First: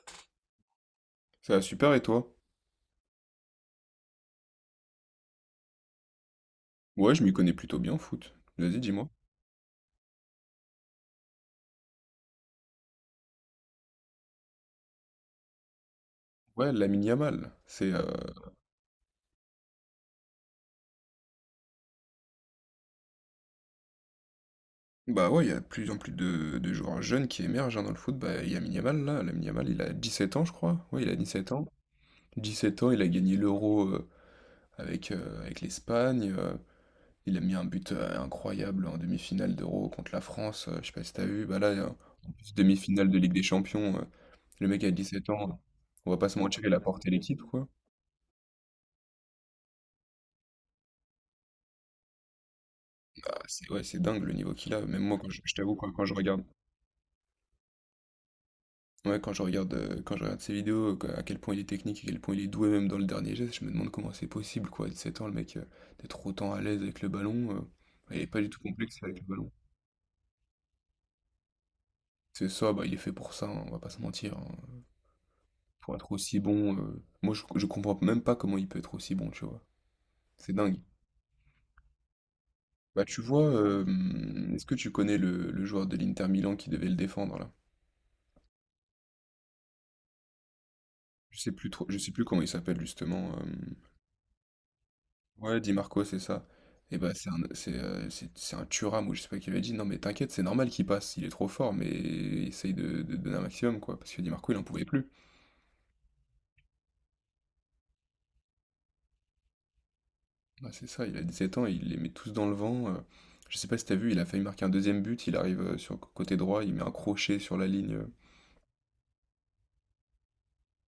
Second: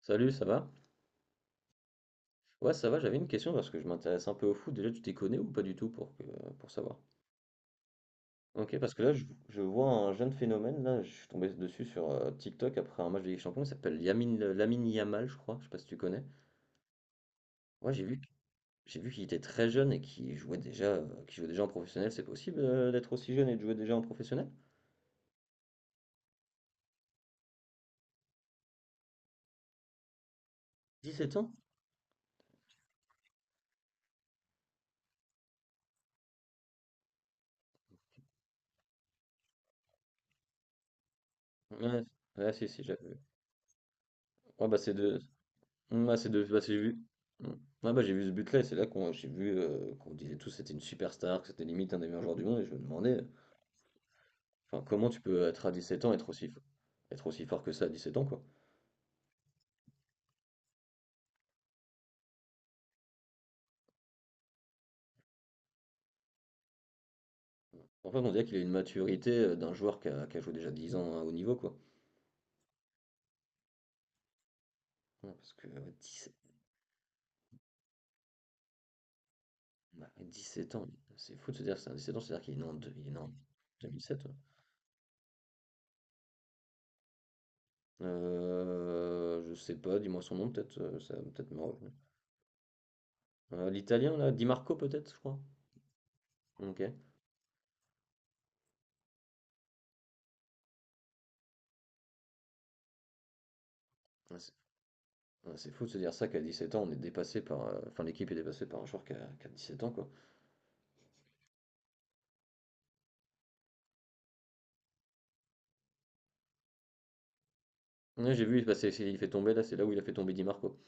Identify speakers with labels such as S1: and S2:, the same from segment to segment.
S1: Salut, ça va?
S2: Ça va super et toi?
S1: Ouais, ça va, j'avais une question parce que je m'intéresse un peu au foot. Déjà, tu t'y connais ou pas du tout pour que, pour savoir?
S2: Ouais, je m'y connais plutôt bien en foot.
S1: Ok,
S2: Vas-y,
S1: parce que
S2: dis-moi.
S1: là, je vois un jeune phénomène. Là, je suis tombé dessus sur TikTok après un match de Ligue des Champions. Il s'appelle Lamine Yamal, je crois. Je sais pas si tu connais.
S2: Ouais, Lamine Yamal, c'est...
S1: Ouais,
S2: euh,
S1: j'ai vu qu'il était très jeune et qu'il jouait déjà en professionnel. C'est possible d'être aussi jeune et de jouer déjà en professionnel?
S2: Bah ouais, il y a de plus en plus de joueurs jeunes qui émergent hein, dans le foot. Bah, Lamine Yamal, là, Lamine Yamal, il a 17 ans, je crois. Ouais, il
S1: Dix
S2: a dix
S1: sept ans?
S2: sept ans. 17 ans, il a gagné l'Euro avec l'Espagne. Il a mis un but incroyable en demi-finale d'Euro contre la France. Je sais pas si t'as vu. Bah là,
S1: Ouais,
S2: en
S1: ouais,
S2: plus,
S1: si, si, j'avais
S2: demi-finale
S1: vu.
S2: de Ligue des Champions,
S1: Ouais,
S2: le
S1: bah,
S2: mec a
S1: c'est
S2: dix
S1: de,
S2: sept ans.
S1: mmh,
S2: On va
S1: ouais,
S2: pas
S1: c'est
S2: se
S1: de bah,
S2: mentir, il
S1: j'ai
S2: a
S1: vu
S2: porté l'équipe,
S1: mmh.
S2: quoi.
S1: Ouais, bah, j'ai vu ce but-là et c'est là qu'on j'ai vu, qu'on disait tous que c'était une superstar, que c'était limite un des meilleurs joueurs du monde et je me demandais,
S2: Ah, c'est ouais, c'est dingue le niveau qu'il a. Même
S1: comment
S2: moi,
S1: tu
S2: quand je,
S1: peux
S2: je
S1: être à
S2: t'avoue, quoi,
S1: sept
S2: quand
S1: ans,
S2: je regarde.
S1: être aussi fort que ça à 17 ans, quoi?
S2: Ouais, quand je regarde ses vidéos, que à quel point il est technique, à quel point il est doué même dans le dernier geste, je me demande comment c'est possible quoi, à 7 ans le mec, d'être autant à l'aise avec le ballon.
S1: En fait,
S2: Il est
S1: on
S2: pas
S1: dirait
S2: du
S1: qu'il a
S2: tout
S1: une
S2: complexe avec le
S1: maturité,
S2: ballon.
S1: d'un joueur qui a joué déjà 10 ans à haut niveau, quoi.
S2: C'est ça, bah, il est fait pour ça, hein, on va pas se mentir, hein,
S1: Ouais, parce que
S2: pour être
S1: 17
S2: aussi bon, moi je comprends même pas comment il peut être aussi bon, tu vois?
S1: bah,
S2: C'est
S1: sept
S2: dingue.
S1: ans, c'est fou de se dire que c'est 17 ans, c'est-à-dire qu'il est né en deux
S2: Bah,
S1: il est né
S2: tu
S1: en
S2: vois,
S1: 2007, ouais.
S2: est-ce que tu connais le joueur de l'Inter Milan qui devait le défendre là?
S1: Je sais pas, dis-moi son nom peut-être, ça va
S2: Je
S1: peut-être
S2: sais
S1: me
S2: plus trop
S1: revenir.
S2: je sais plus comment il s'appelle justement, hem
S1: L'italien là, Di Marco peut-être, je crois?
S2: Ouais, Di Marco, c'est ça.
S1: OK.
S2: Et bah, c'est un Thuram ou je sais pas qui avait dit, non mais t'inquiète, c'est normal qu'il passe, il est trop fort, mais essaye de donner un maximum, quoi. Parce que Di
S1: Ouais,
S2: Marco, il en pouvait plus.
S1: ouais, c'est fou de se dire ça qu'à 17 ans, on est dépassé par. Enfin, l'équipe est dépassée par un joueur qui a 17 ans, quoi.
S2: Bah, c'est ça, il a 17 ans, il les met tous dans le vent. Je sais pas si t'as vu, il a failli marquer un deuxième but, il arrive sur le côté droit, il met un crochet sur la ligne.
S1: Ouais, j'ai vu, il fait tomber, là, c'est là où il a fait tomber Di Marco.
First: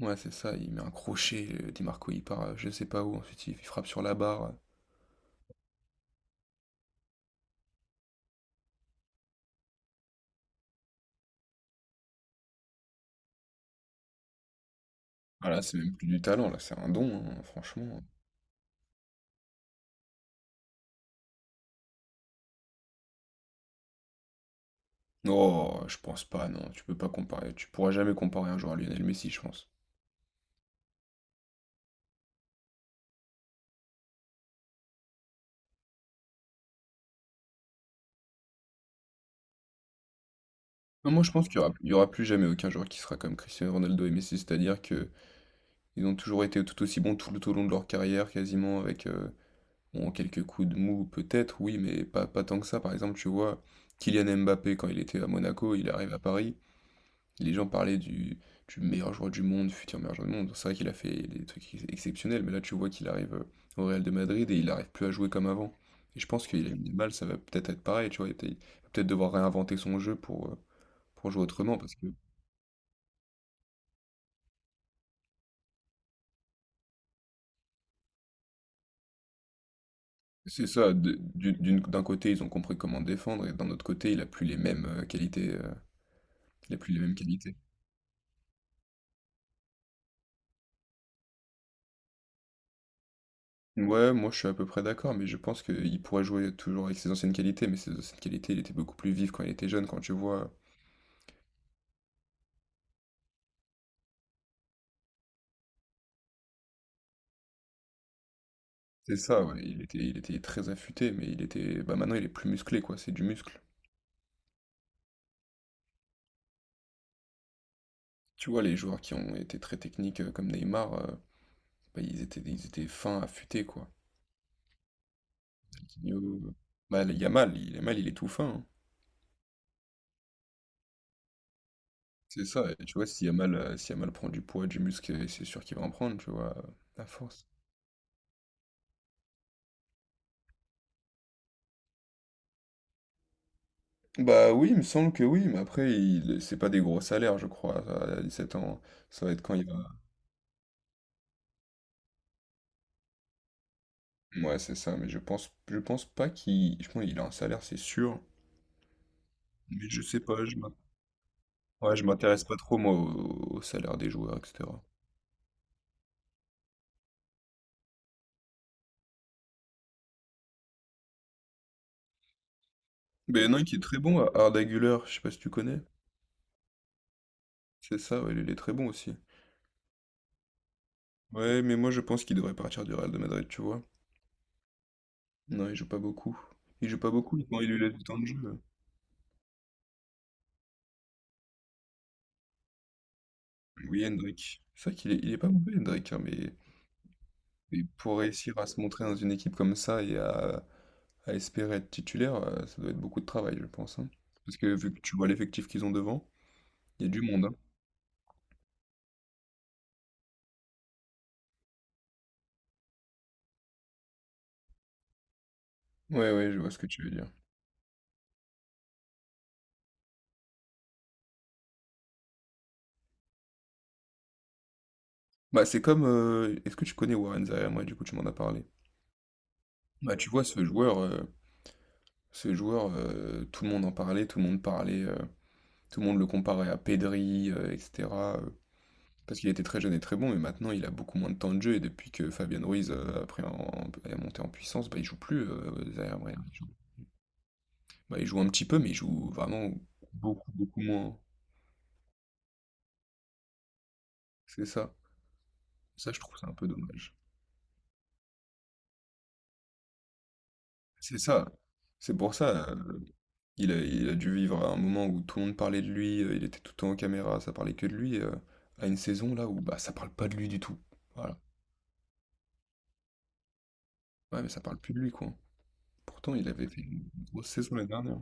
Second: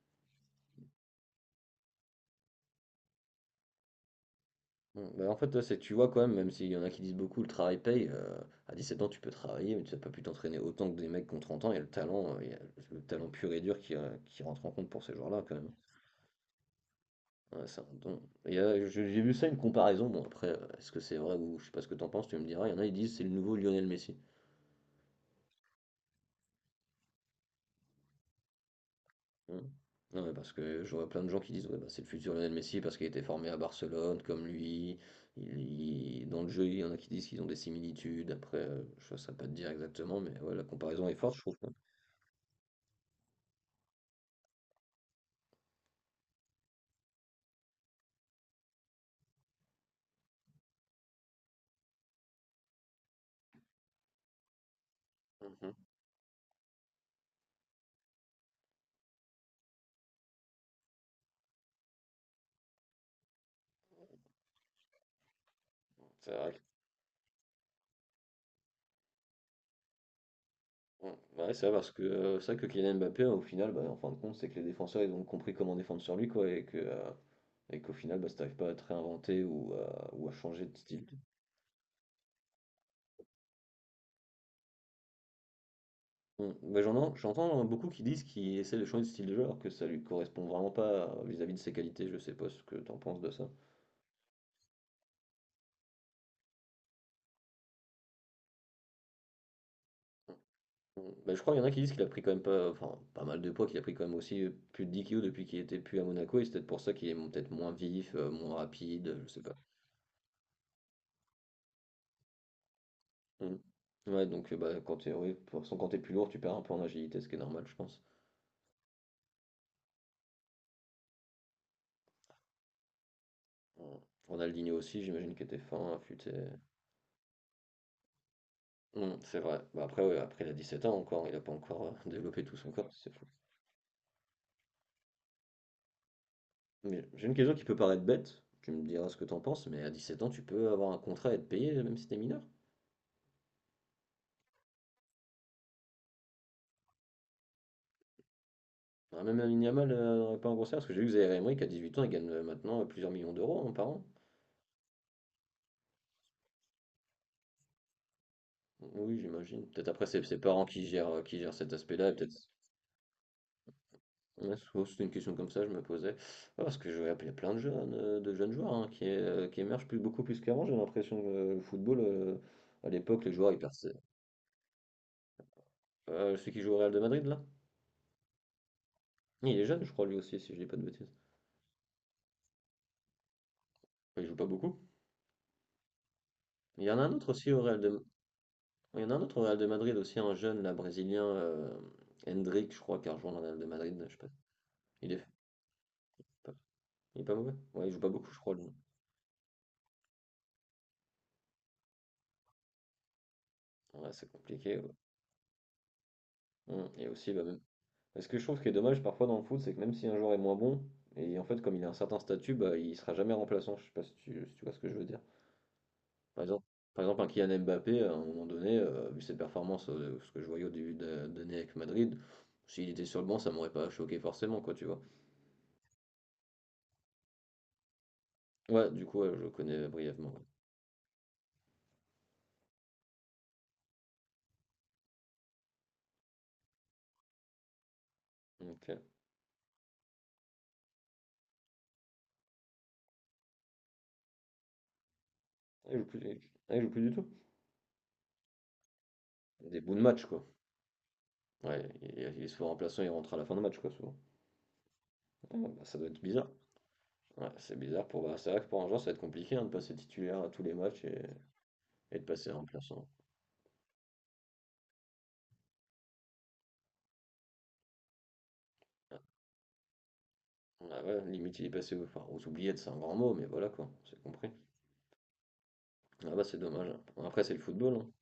S2: Ouais, c'est ça, il met un crochet, Di Marco, il part je sais pas où, ensuite il frappe sur la barre.
S1: Bon, bah, en fait, là, c'est, tu vois, quand même, même s'il y en a qui disent beaucoup, le travail paye. À 17 ans, tu peux travailler, mais tu n'as pas pu t'entraîner autant que des mecs qui ont 30 ans. Il y a le talent, il y a le talent pur et dur qui rentre en compte pour ces joueurs-là,
S2: Ah
S1: quand
S2: là,
S1: même.
S2: c'est même plus du talent, là, c'est un don, hein,
S1: Ouais, c'est un
S2: franchement.
S1: don. Et, j'ai vu ça, une comparaison. Bon, après, est-ce que c'est vrai ou je sais pas ce que t'en penses, tu me diras. Il y en a, ils disent c'est le nouveau Lionel Messi.
S2: Non, je pense pas, non, tu peux pas comparer, tu pourras jamais comparer un joueur à Lionel Messi, je
S1: Mmh.
S2: pense.
S1: Non, mais parce que je vois plein de gens qui disent, ouais, bah, c'est le futur Lionel Messi parce qu'il a été formé à Barcelone, comme lui. Il, dans le jeu, il y en a qui disent qu'ils ont des similitudes. Après, je ne saurais pas te dire exactement, mais ouais, la comparaison
S2: Non,
S1: est
S2: moi je
S1: forte, je
S2: pense
S1: trouve,
S2: qu'il y
S1: hein.
S2: aura, il y aura plus jamais aucun joueur qui sera comme Cristiano Ronaldo et Messi, c'est-à-dire que ils ont toujours été tout aussi bons tout au long de leur carrière, quasiment avec bon, quelques coups de mou peut-être, oui, mais pas tant que ça. Par exemple, tu vois, Kylian Mbappé quand il était à Monaco,
S1: Mhm.
S2: il arrive à Paris, les gens parlaient du meilleur joueur du monde, futur meilleur joueur du monde. C'est vrai qu'il a fait des trucs exceptionnels, mais là tu vois qu'il arrive au Real de Madrid et il n'arrive plus à jouer comme avant. Et je
S1: C'est
S2: pense
S1: vrai.
S2: qu'il a une mal, ça va peut-être être pareil, tu vois, il va peut-être devoir réinventer son jeu pour, euh,
S1: Ouais,
S2: pour jouer
S1: bah ouais, c'est vrai
S2: autrement
S1: parce
S2: parce
S1: que
S2: que.
S1: c'est vrai que Kylian Mbappé, au final, bah, en fin de compte, c'est que les défenseurs, ils ont compris comment défendre sur lui, quoi, et que, et qu'au final, bah, si t'arrives pas à te réinventer ou à changer
S2: C'est
S1: de
S2: ça,
S1: style.
S2: d'un côté, ils ont compris comment défendre, et d'un autre côté, il a plus les mêmes qualités,
S1: Mm.
S2: il a
S1: Bah,
S2: plus les mêmes qualités.
S1: j'entends beaucoup qui disent qu'il essaie de changer de style de jeu alors que ça lui correspond vraiment pas vis-à-vis de ses qualités. Je sais pas ce que t'en penses de ça.
S2: Ouais, moi je suis à peu près d'accord, mais je pense qu'il pourrait jouer toujours avec ses anciennes qualités, mais ses anciennes qualités, il était beaucoup plus vif quand il était jeune, quand tu vois.
S1: Mm. Bah, je crois qu'il y en a qui disent qu'il a pris quand même pas, enfin, pas mal de poids, qu'il a pris quand même aussi plus de 10 kilos depuis qu'il était plus à Monaco et c'est peut-être pour ça qu'il est peut-être moins vif, moins rapide,
S2: C'est
S1: je sais
S2: ça,
S1: pas.
S2: ouais, il était très affûté, mais il était. Bah maintenant il est plus musclé, quoi, c'est du
S1: Mm.
S2: muscle.
S1: Ouais, donc bah, quand t'es, oui, de toute façon, quand t'es plus lourd, tu perds un peu en agilité, ce qui est normal, je pense.
S2: Tu vois, les joueurs qui ont été très techniques comme Neymar, bah, ils étaient fins, affûtés, quoi.
S1: Mm. Ronaldinho aussi, j'imagine qu'il était fin,
S2: Coutinho,
S1: affûté.
S2: euh, Bah, le Yamal, il est mal, il est tout fin, hein.
S1: Mm, c'est vrai. Bah, après, ouais, après, il a 17 ans encore, il a pas encore développé
S2: C'est
S1: tout
S2: ça,
S1: son
S2: et
S1: corps,
S2: tu vois,
S1: c'est
S2: si Yamal, si Yamal prend du poids, du muscle, c'est sûr qu'il va en prendre, tu vois, à
S1: mais j'ai une
S2: force.
S1: question qui peut paraître bête, tu me diras ce que t'en penses, mais à 17 ans, tu peux avoir un contrat et être payé, même si t'es mineur.
S2: Bah oui, il me semble que oui, mais après, c'est pas des gros salaires, je crois, à 17 ans.
S1: Ah,
S2: Ça va
S1: même
S2: être quand
S1: Lamine
S2: il va.
S1: Yamal n'aurait pas un gros salaire, parce que j'ai vu que Zaïre Emery, qu'à 8 ans, il gagne maintenant plusieurs millions d'euros hein, par an.
S2: Ouais, c'est ça, mais je pense pas qu'il. Je pense qu'il a un salaire, c'est sûr.
S1: Oui, j'imagine. Peut-être
S2: Mais je
S1: après,
S2: sais
S1: c'est ses
S2: pas,
S1: parents qui gèrent cet
S2: ouais, je
S1: aspect-là, et
S2: m'intéresse
S1: peut-être...
S2: pas trop, moi, au salaire des joueurs,
S1: Ouais,
S2: etc.
S1: c'était une question comme ça, je me posais. Ah, parce que je vois, il plein de jeunes joueurs hein, qui émergent plus, beaucoup plus qu'avant, j'ai l'impression que le football, à l'époque, les
S2: Mais il y
S1: joueurs,
S2: en
S1: ils
S2: a un qui est
S1: perçaient.
S2: très bon, Arda Güler, je sais pas si tu connais.
S1: Celui qui joue au Real de Madrid, là?
S2: C'est ça, ouais, il est très bon aussi.
S1: Il est jeune, je crois, lui aussi, si je dis pas de bêtises.
S2: Ouais, mais moi, je pense qu'il devrait partir du Real de Madrid, tu vois.
S1: Il joue pas beaucoup.
S2: Non, il joue pas beaucoup.
S1: Il
S2: Il
S1: y en
S2: joue
S1: a
S2: pas
S1: un autre
S2: beaucoup,
S1: aussi au
S2: quand il lui
S1: Real
S2: laisse
S1: de...
S2: du temps de jeu.
S1: Il y en a un autre au Real de Madrid aussi, un jeune, là, brésilien, Hendrick, je crois, qui a rejoint le Real de Madrid.
S2: Oui,
S1: Je sais pas.
S2: Hendrick. C'est vrai
S1: Il
S2: qu'il est,
S1: est
S2: il est pas mauvais, Hendrick, hein,
S1: pas,
S2: mais,
S1: il est pas mauvais.
S2: mais
S1: Ouais, il joue pas
S2: pour
S1: beaucoup, je crois,
S2: réussir à
S1: lui.
S2: se montrer dans une équipe comme ça et à espérer être titulaire, ça doit être beaucoup de travail, je pense, hein.
S1: Ouais, c'est
S2: Parce que
S1: compliqué,
S2: vu
S1: ouais.
S2: que tu vois l'effectif qu'ils ont devant, il y
S1: Et
S2: a du
S1: aussi, bah,
S2: monde, hein.
S1: même... Parce que je trouve ce qui est dommage parfois dans le foot, c'est que même si un joueur est moins bon, et en fait, comme il a un certain statut, bah, il sera jamais remplaçant. Je sais pas si tu, si tu vois ce que je veux dire.
S2: Ouais,
S1: Par
S2: ouais, je
S1: exemple,
S2: vois ce que tu veux
S1: un
S2: dire.
S1: Kylian Mbappé, à un moment donné, vu ses performances, ce que je voyais au début d'année avec Madrid, s'il était sur le banc, ça m'aurait pas choqué forcément, quoi, tu vois.
S2: Bah, c'est comme, est-ce que tu connais Warren Zaïre? Moi, du coup, tu m'en as parlé.
S1: Ouais, du coup, ouais, je connais
S2: Bah, tu
S1: brièvement, ouais.
S2: vois, ce joueur, tout le monde en parlait, tout le monde parlait, tout le monde le comparait à Pedri, etc.
S1: Ok.
S2: Parce qu'il était très jeune et très bon, mais maintenant il a beaucoup moins de temps de jeu. Et depuis que Fabien Ruiz est monté en puissance, bah, il joue plus
S1: Ah, il joue
S2: derrière
S1: plus,
S2: Brahim.
S1: il joue plus du tout?
S2: Bah, il joue un petit peu, mais il joue vraiment
S1: Des bouts de match, quoi.
S2: beaucoup, beaucoup moins.
S1: Ouais, il est souvent remplaçant, il rentre à la fin de match, quoi, souvent.
S2: C'est ça.
S1: Ah, bah, ça doit
S2: Ça, je
S1: être
S2: trouve ça
S1: bizarre.
S2: un peu dommage.
S1: Ouais, c'est bizarre pour. Bah, c'est vrai que pour un joueur, ça va être compliqué hein, de passer titulaire à tous les matchs
S2: C'est ça. C'est
S1: et de
S2: pour
S1: passer
S2: ça. euh,
S1: remplaçant.
S2: il a, il a dû vivre à un moment où tout le monde parlait de lui. Il était tout le temps en caméra, ça parlait que de lui. À une
S1: Ah,
S2: saison là où bah, ça parle pas de lui du tout.
S1: ah ouais,
S2: Voilà.
S1: limite, il est passé aux, enfin, aux oubliettes, c'est un grand mot, mais voilà, quoi, c'est
S2: Ouais,
S1: compris.
S2: mais ça parle plus de lui, quoi.
S1: Ah
S2: Pourtant,
S1: bah,
S2: il
S1: c'est
S2: avait fait
S1: dommage, hein.
S2: une
S1: Après,
S2: grosse
S1: c'est le
S2: saison l'année
S1: football, hein.
S2: dernière.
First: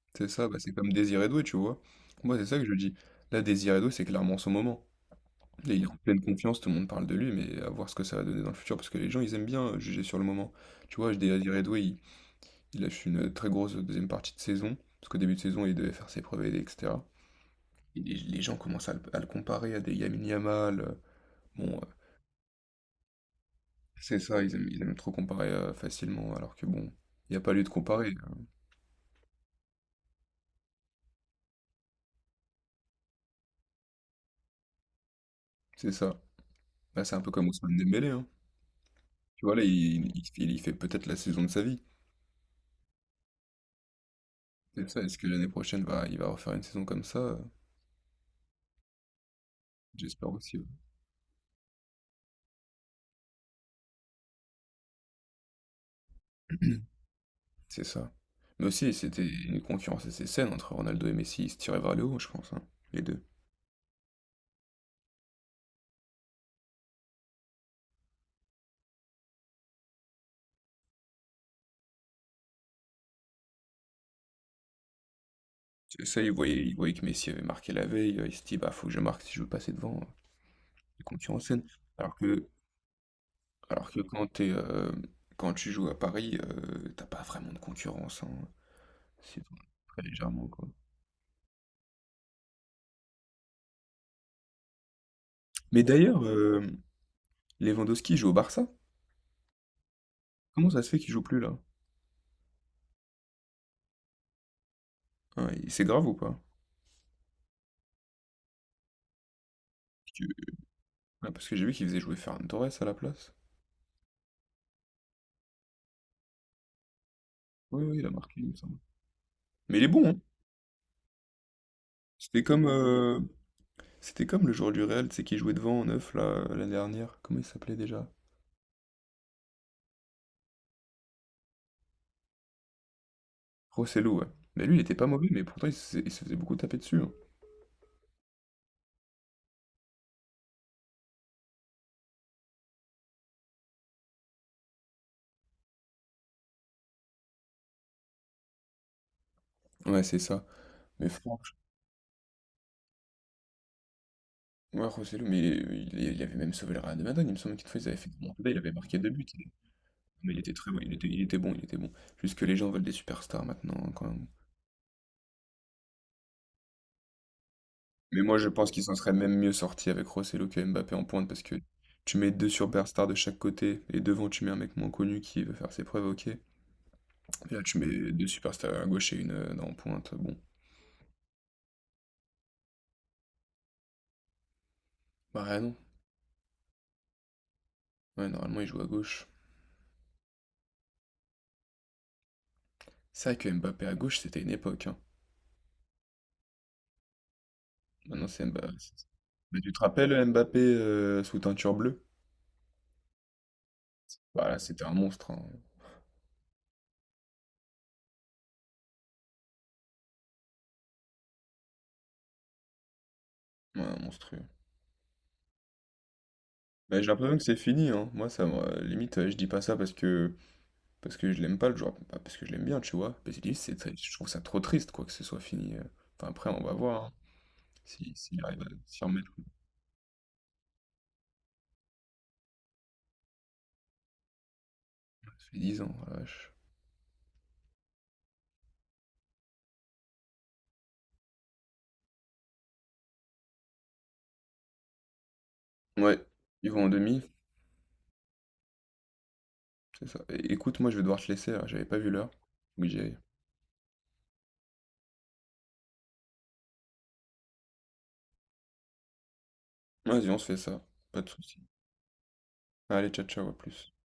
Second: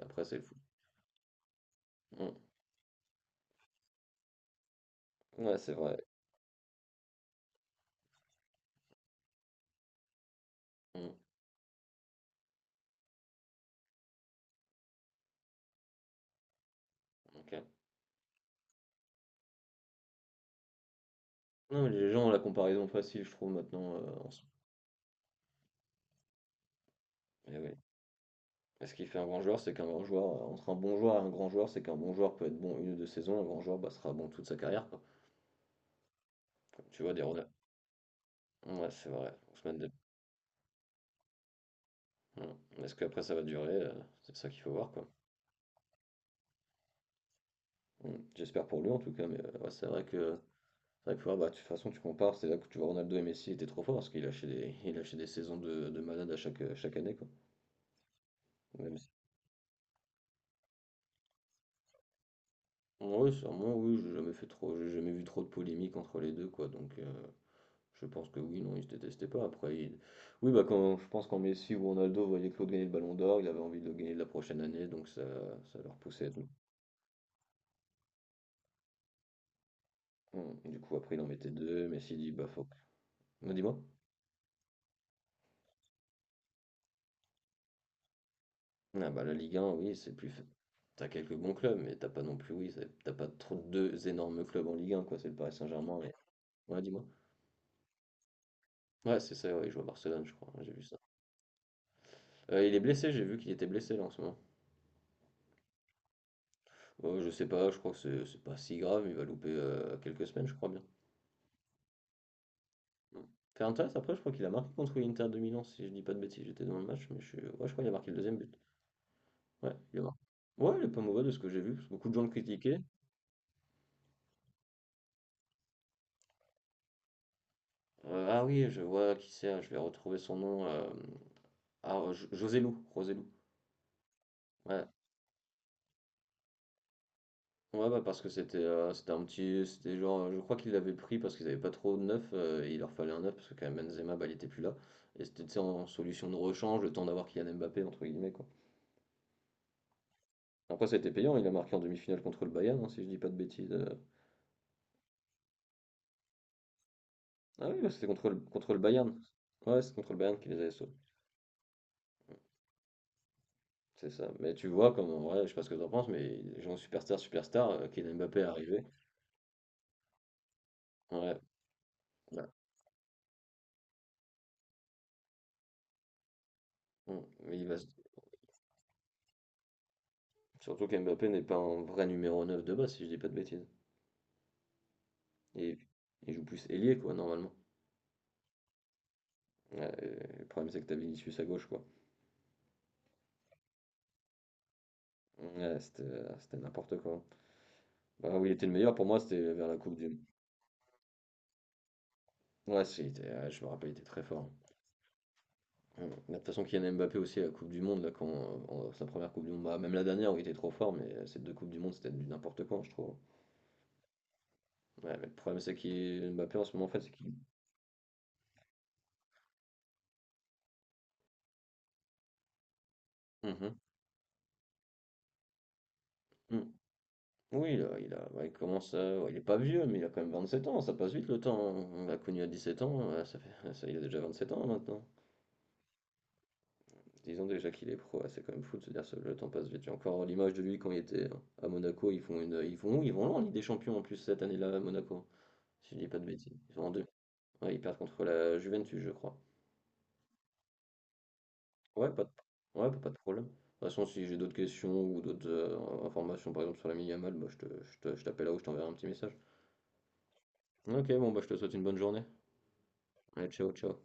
S1: Après,
S2: C'est
S1: c'est le
S2: ça,
S1: foot.
S2: bah, c'est comme Désiré Doué, tu vois?
S1: Hum.
S2: Moi, c'est ça que je dis. Là, Désiré Doué, c'est clairement son moment.
S1: Ouais, c'est
S2: Là, il est en
S1: vrai.
S2: pleine confiance, tout le monde parle de lui, mais à voir ce que ça va donner dans le futur, parce que les gens, ils aiment bien juger sur le moment. Tu vois,
S1: Hum.
S2: Désiré Doué, il lâche une très grosse deuxième partie de saison, parce qu'au début de saison, il devait faire ses preuves, etc.
S1: Ok.
S2: Et les gens commencent à le comparer à des Lamine Yamal. Bon,
S1: Non, mais les gens ont la comparaison facile, je trouve, maintenant.
S2: c'est ça, ils aiment trop comparer facilement, alors que bon, il n'y a pas
S1: Eh
S2: lieu de
S1: oui.
S2: comparer, hein.
S1: Ce qui fait un grand joueur, c'est qu'un grand joueur, entre un bon joueur et un grand joueur, c'est qu'un bon joueur peut être bon une ou deux saisons, un grand joueur bah, sera bon toute sa carrière, quoi.
S2: C'est ça.
S1: Tu
S2: Bah,
S1: vois,
S2: c'est
S1: des
S2: un peu comme
S1: Ronald.
S2: Ousmane Dembélé, hein.
S1: Ouais, c'est vrai.
S2: Tu vois, là, il fait peut-être la saison de sa vie.
S1: Ouais. Est-ce qu'après ça va durer? C'est ça qu'il faut
S2: C'est
S1: voir,
S2: ça,
S1: quoi.
S2: est-ce que l'année prochaine il va refaire une saison comme ça?
S1: Mm. J'espère pour lui en tout cas, mais ouais,
S2: J'espère aussi.
S1: c'est vrai que faut voir, bah, de toute façon tu compares, c'est là que tu vois Ronaldo et Messi étaient trop forts parce qu'il il lâchait des saisons de malade à chaque,
S2: Ouais.
S1: chaque année, quoi.
S2: C'est ça. Mais aussi,
S1: Même si-
S2: c'était une concurrence assez saine entre Ronaldo et Messi. Ils se tiraient vers le haut, je pense, hein, les deux.
S1: Oui, sûrement, oui, j'ai jamais fait trop, j'ai jamais vu trop de polémiques entre les deux, quoi, donc, je pense que oui, non, ils se détestaient pas. Après, oui, bah quand je pense qu'en Messi ou Ronaldo voyait Claude gagner le Ballon d'Or, il avait envie de le gagner la prochaine année, donc ça leur
S2: C'est ça,
S1: poussait.
S2: ils voyaient que Messi avait marqué la veille. Ils se disaient, bah, faut que je marque si je veux passer devant.
S1: Du coup,
S2: Une
S1: après, il en
S2: concurrence
S1: mettait
S2: saine.
S1: deux.
S2: Alors
S1: Messi dit, bah
S2: que,
S1: faut. Non, dis-moi.
S2: alors que quand tu joues à Paris, t'as pas vraiment de concurrence, hein.
S1: Ah bah la
S2: C'est
S1: Ligue 1, oui,
S2: très
S1: c'est plus.
S2: légèrement, quoi.
S1: T'as quelques bons clubs, mais t'as pas non plus, oui, t'as pas trop deux énormes clubs en Ligue 1, quoi. C'est le Paris
S2: Mais
S1: Saint-Germain.
S2: d'ailleurs,
S1: Ouais, dis-moi.
S2: Lewandowski joue au Barça.
S1: Ouais, c'est ça. Ouais, il joue à Barcelone, je crois, hein.
S2: Comment
S1: J'ai vu
S2: ça se
S1: ça.
S2: fait qu'il joue plus là?
S1: Il est blessé. J'ai vu qu'il était blessé là en ce moment.
S2: Hein, et c'est grave ou pas?
S1: Je sais pas. Je crois que c'est pas si grave. Il va louper quelques semaines, je crois bien.
S2: Ah, parce que j'ai vu qu'il faisait jouer Ferran Torres à la place.
S1: Fernandes après je crois qu'il a marqué contre l'Inter de Milan si je dis pas de bêtises, j'étais dans le match mais ouais je crois
S2: Oui,
S1: qu'il a
S2: oui, il a
S1: marqué le
S2: marqué,
S1: deuxième
S2: il
S1: but.
S2: me semble.
S1: Ouais,
S2: Mais il est
S1: il a
S2: bon, hein.
S1: marqué. Ouais, il est pas mauvais de ce que j'ai vu, parce que beaucoup de gens le
S2: C'était comme,
S1: critiquaient.
S2: euh, c'était comme le joueur du Real, tu sais, qui jouait devant en neuf, là, l'année dernière. Comment il s'appelait déjà?
S1: Ah oui, je vois qui c'est, je vais retrouver son nom, hem, ah, Jo José Joselu.
S2: Rosselló, ouais. Mais lui, il
S1: Ouais.
S2: était pas mauvais, mais pourtant, il se faisait beaucoup taper dessus, hein.
S1: Ouais, bah, parce que c'était, c'était un petit c'était genre, je crois qu'ils l'avaient pris parce qu'ils avaient pas trop de neuf, et il leur fallait un neuf parce que quand même Benzema, bah, il était plus là et c'était, tu sais, en solution de rechange, le temps d'avoir Kylian Mbappé entre guillemets, quoi.
S2: Ouais, c'est ça.
S1: Après ça a
S2: Mais
S1: été payant,
S2: franchement,
S1: il a marqué en demi-finale contre le Bayern, hein, si je dis pas de bêtises,
S2: ouais, Rosselló, mais il avait même sauvé le Real de Madrid. Il me semble
S1: Ah
S2: qu'une
S1: oui,
S2: fois, ils
S1: ouais,
S2: avaient
S1: c'était
S2: fait une remontada, il
S1: contre
S2: avait
S1: le
S2: marqué deux
S1: Bayern.
S2: buts.
S1: Ouais, c'est contre le
S2: Mais
S1: Bayern
S2: il
S1: qui les
S2: était
S1: avait
S2: très bon,
S1: sauvés.
S2: il était bon, il était bon. Juste que les gens veulent des superstars maintenant, hein, quand
S1: C'est
S2: même.
S1: ça. Mais tu vois, comme en vrai, je sais pas ce que t'en penses, mais les gens superstar, superstar, Kylian
S2: Mais
S1: Mbappé
S2: moi,
S1: est
S2: je pense
S1: arrivé.
S2: qu'ils s'en seraient même mieux sortis avec Rossello que Mbappé en pointe
S1: Ouais,
S2: parce que tu mets
S1: ouais.
S2: deux superstars de chaque côté et devant, tu mets un mec moins connu qui veut faire ses preuves, ok. Et
S1: Mm. Mais
S2: là,
S1: il va...
S2: tu mets deux superstars à gauche et une en pointe. Bon,
S1: Surtout qu'Mbappé n'est pas un vrai numéro 9 de base, si je dis pas de bêtises.
S2: bah rien, non.
S1: Et il joue plus ailier, quoi, normalement.
S2: Ouais, normalement, il joue à gauche.
S1: Ouais, et le problème, c'est que t'as Vinicius à gauche, quoi.
S2: C'est vrai que Mbappé à gauche, c'était une époque, hein.
S1: Ouais, c'était n'importe quoi.
S2: Maintenant,
S1: Bah, où
S2: c'est
S1: il était
S2: Mbappé.
S1: le meilleur, pour moi, c'était
S2: Mais
S1: vers
S2: tu
S1: la
S2: te
S1: Coupe du...
S2: rappelles Mbappé sous teinture bleue?
S1: Ouais, si, ouais, je me rappelle, il était très
S2: Bah
S1: fort.
S2: là, c'était un monstre, hein.
S1: Mmh. Mais de toute façon, Kylian Mbappé aussi la Coupe du Monde, là, quand, sa première Coupe du Monde, bah, même la dernière où il était trop fort, mais ces deux Coupes du Monde, c'était du n'importe quoi, je trouve.
S2: Ouais, un monstrueux.
S1: Ouais, mais le problème, c'est qu'il Mbappé en ce moment, en fait,
S2: Bah, j'ai
S1: c'est qu'il.
S2: l'impression que c'est fini, hein. Moi, limite, je dis pas ça parce que. Parce que je l'aime pas le joueur, pas parce que je l'aime bien, tu vois. Basili,
S1: Mhm.
S2: c'est, je trouve ça trop triste, quoi, que ce soit fini. Enfin, après, on
S1: Mm.
S2: va voir, hein,
S1: Oui,
S2: si, s'il
S1: ouais,
S2: arrive à s'y
S1: ouais,
S2: remettre,
S1: il est
S2: quoi.
S1: pas vieux, mais il a quand même 27 ans, ça passe vite le temps. On l'a connu à 17 ans, ouais, ça fait, ça, il a déjà 27 ans hein, maintenant.
S2: Ça fait 10 ans, oh la vache.
S1: Disons déjà qu'il est pro, ouais, c'est quand même fou de se dire que le temps passe vite. J'ai encore l'image de lui quand il était à Monaco, ils font une, ils vont où? Ils vont loin en Ligue des Champions en plus cette année-là à Monaco, si je dis pas
S2: Ouais,
S1: de bêtises.
S2: ils
S1: Ils sont
S2: vont en
S1: en deux.
S2: demi,
S1: Ouais, ils perdent contre la Juventus, je crois.
S2: c'est ça. Écoute, moi, je vais devoir te laisser, là, j'avais pas
S1: Ouais,
S2: vu
S1: pas de,
S2: l'heure.
S1: ouais,
S2: Oui, j'y
S1: pas
S2: aille.
S1: de problème. De toute façon, si j'ai d'autres questions ou d'autres informations, par exemple sur la Yamal, bah, je te, je t'appelle là ou je t'enverrai un petit message.
S2: Vas-y, on se fait ça,
S1: Ok,
S2: pas de
S1: bon, bah, je te
S2: soucis.
S1: souhaite une bonne journée.
S2: Allez, ciao, ciao,
S1: Allez,
S2: à
S1: ciao,
S2: plus.
S1: ciao.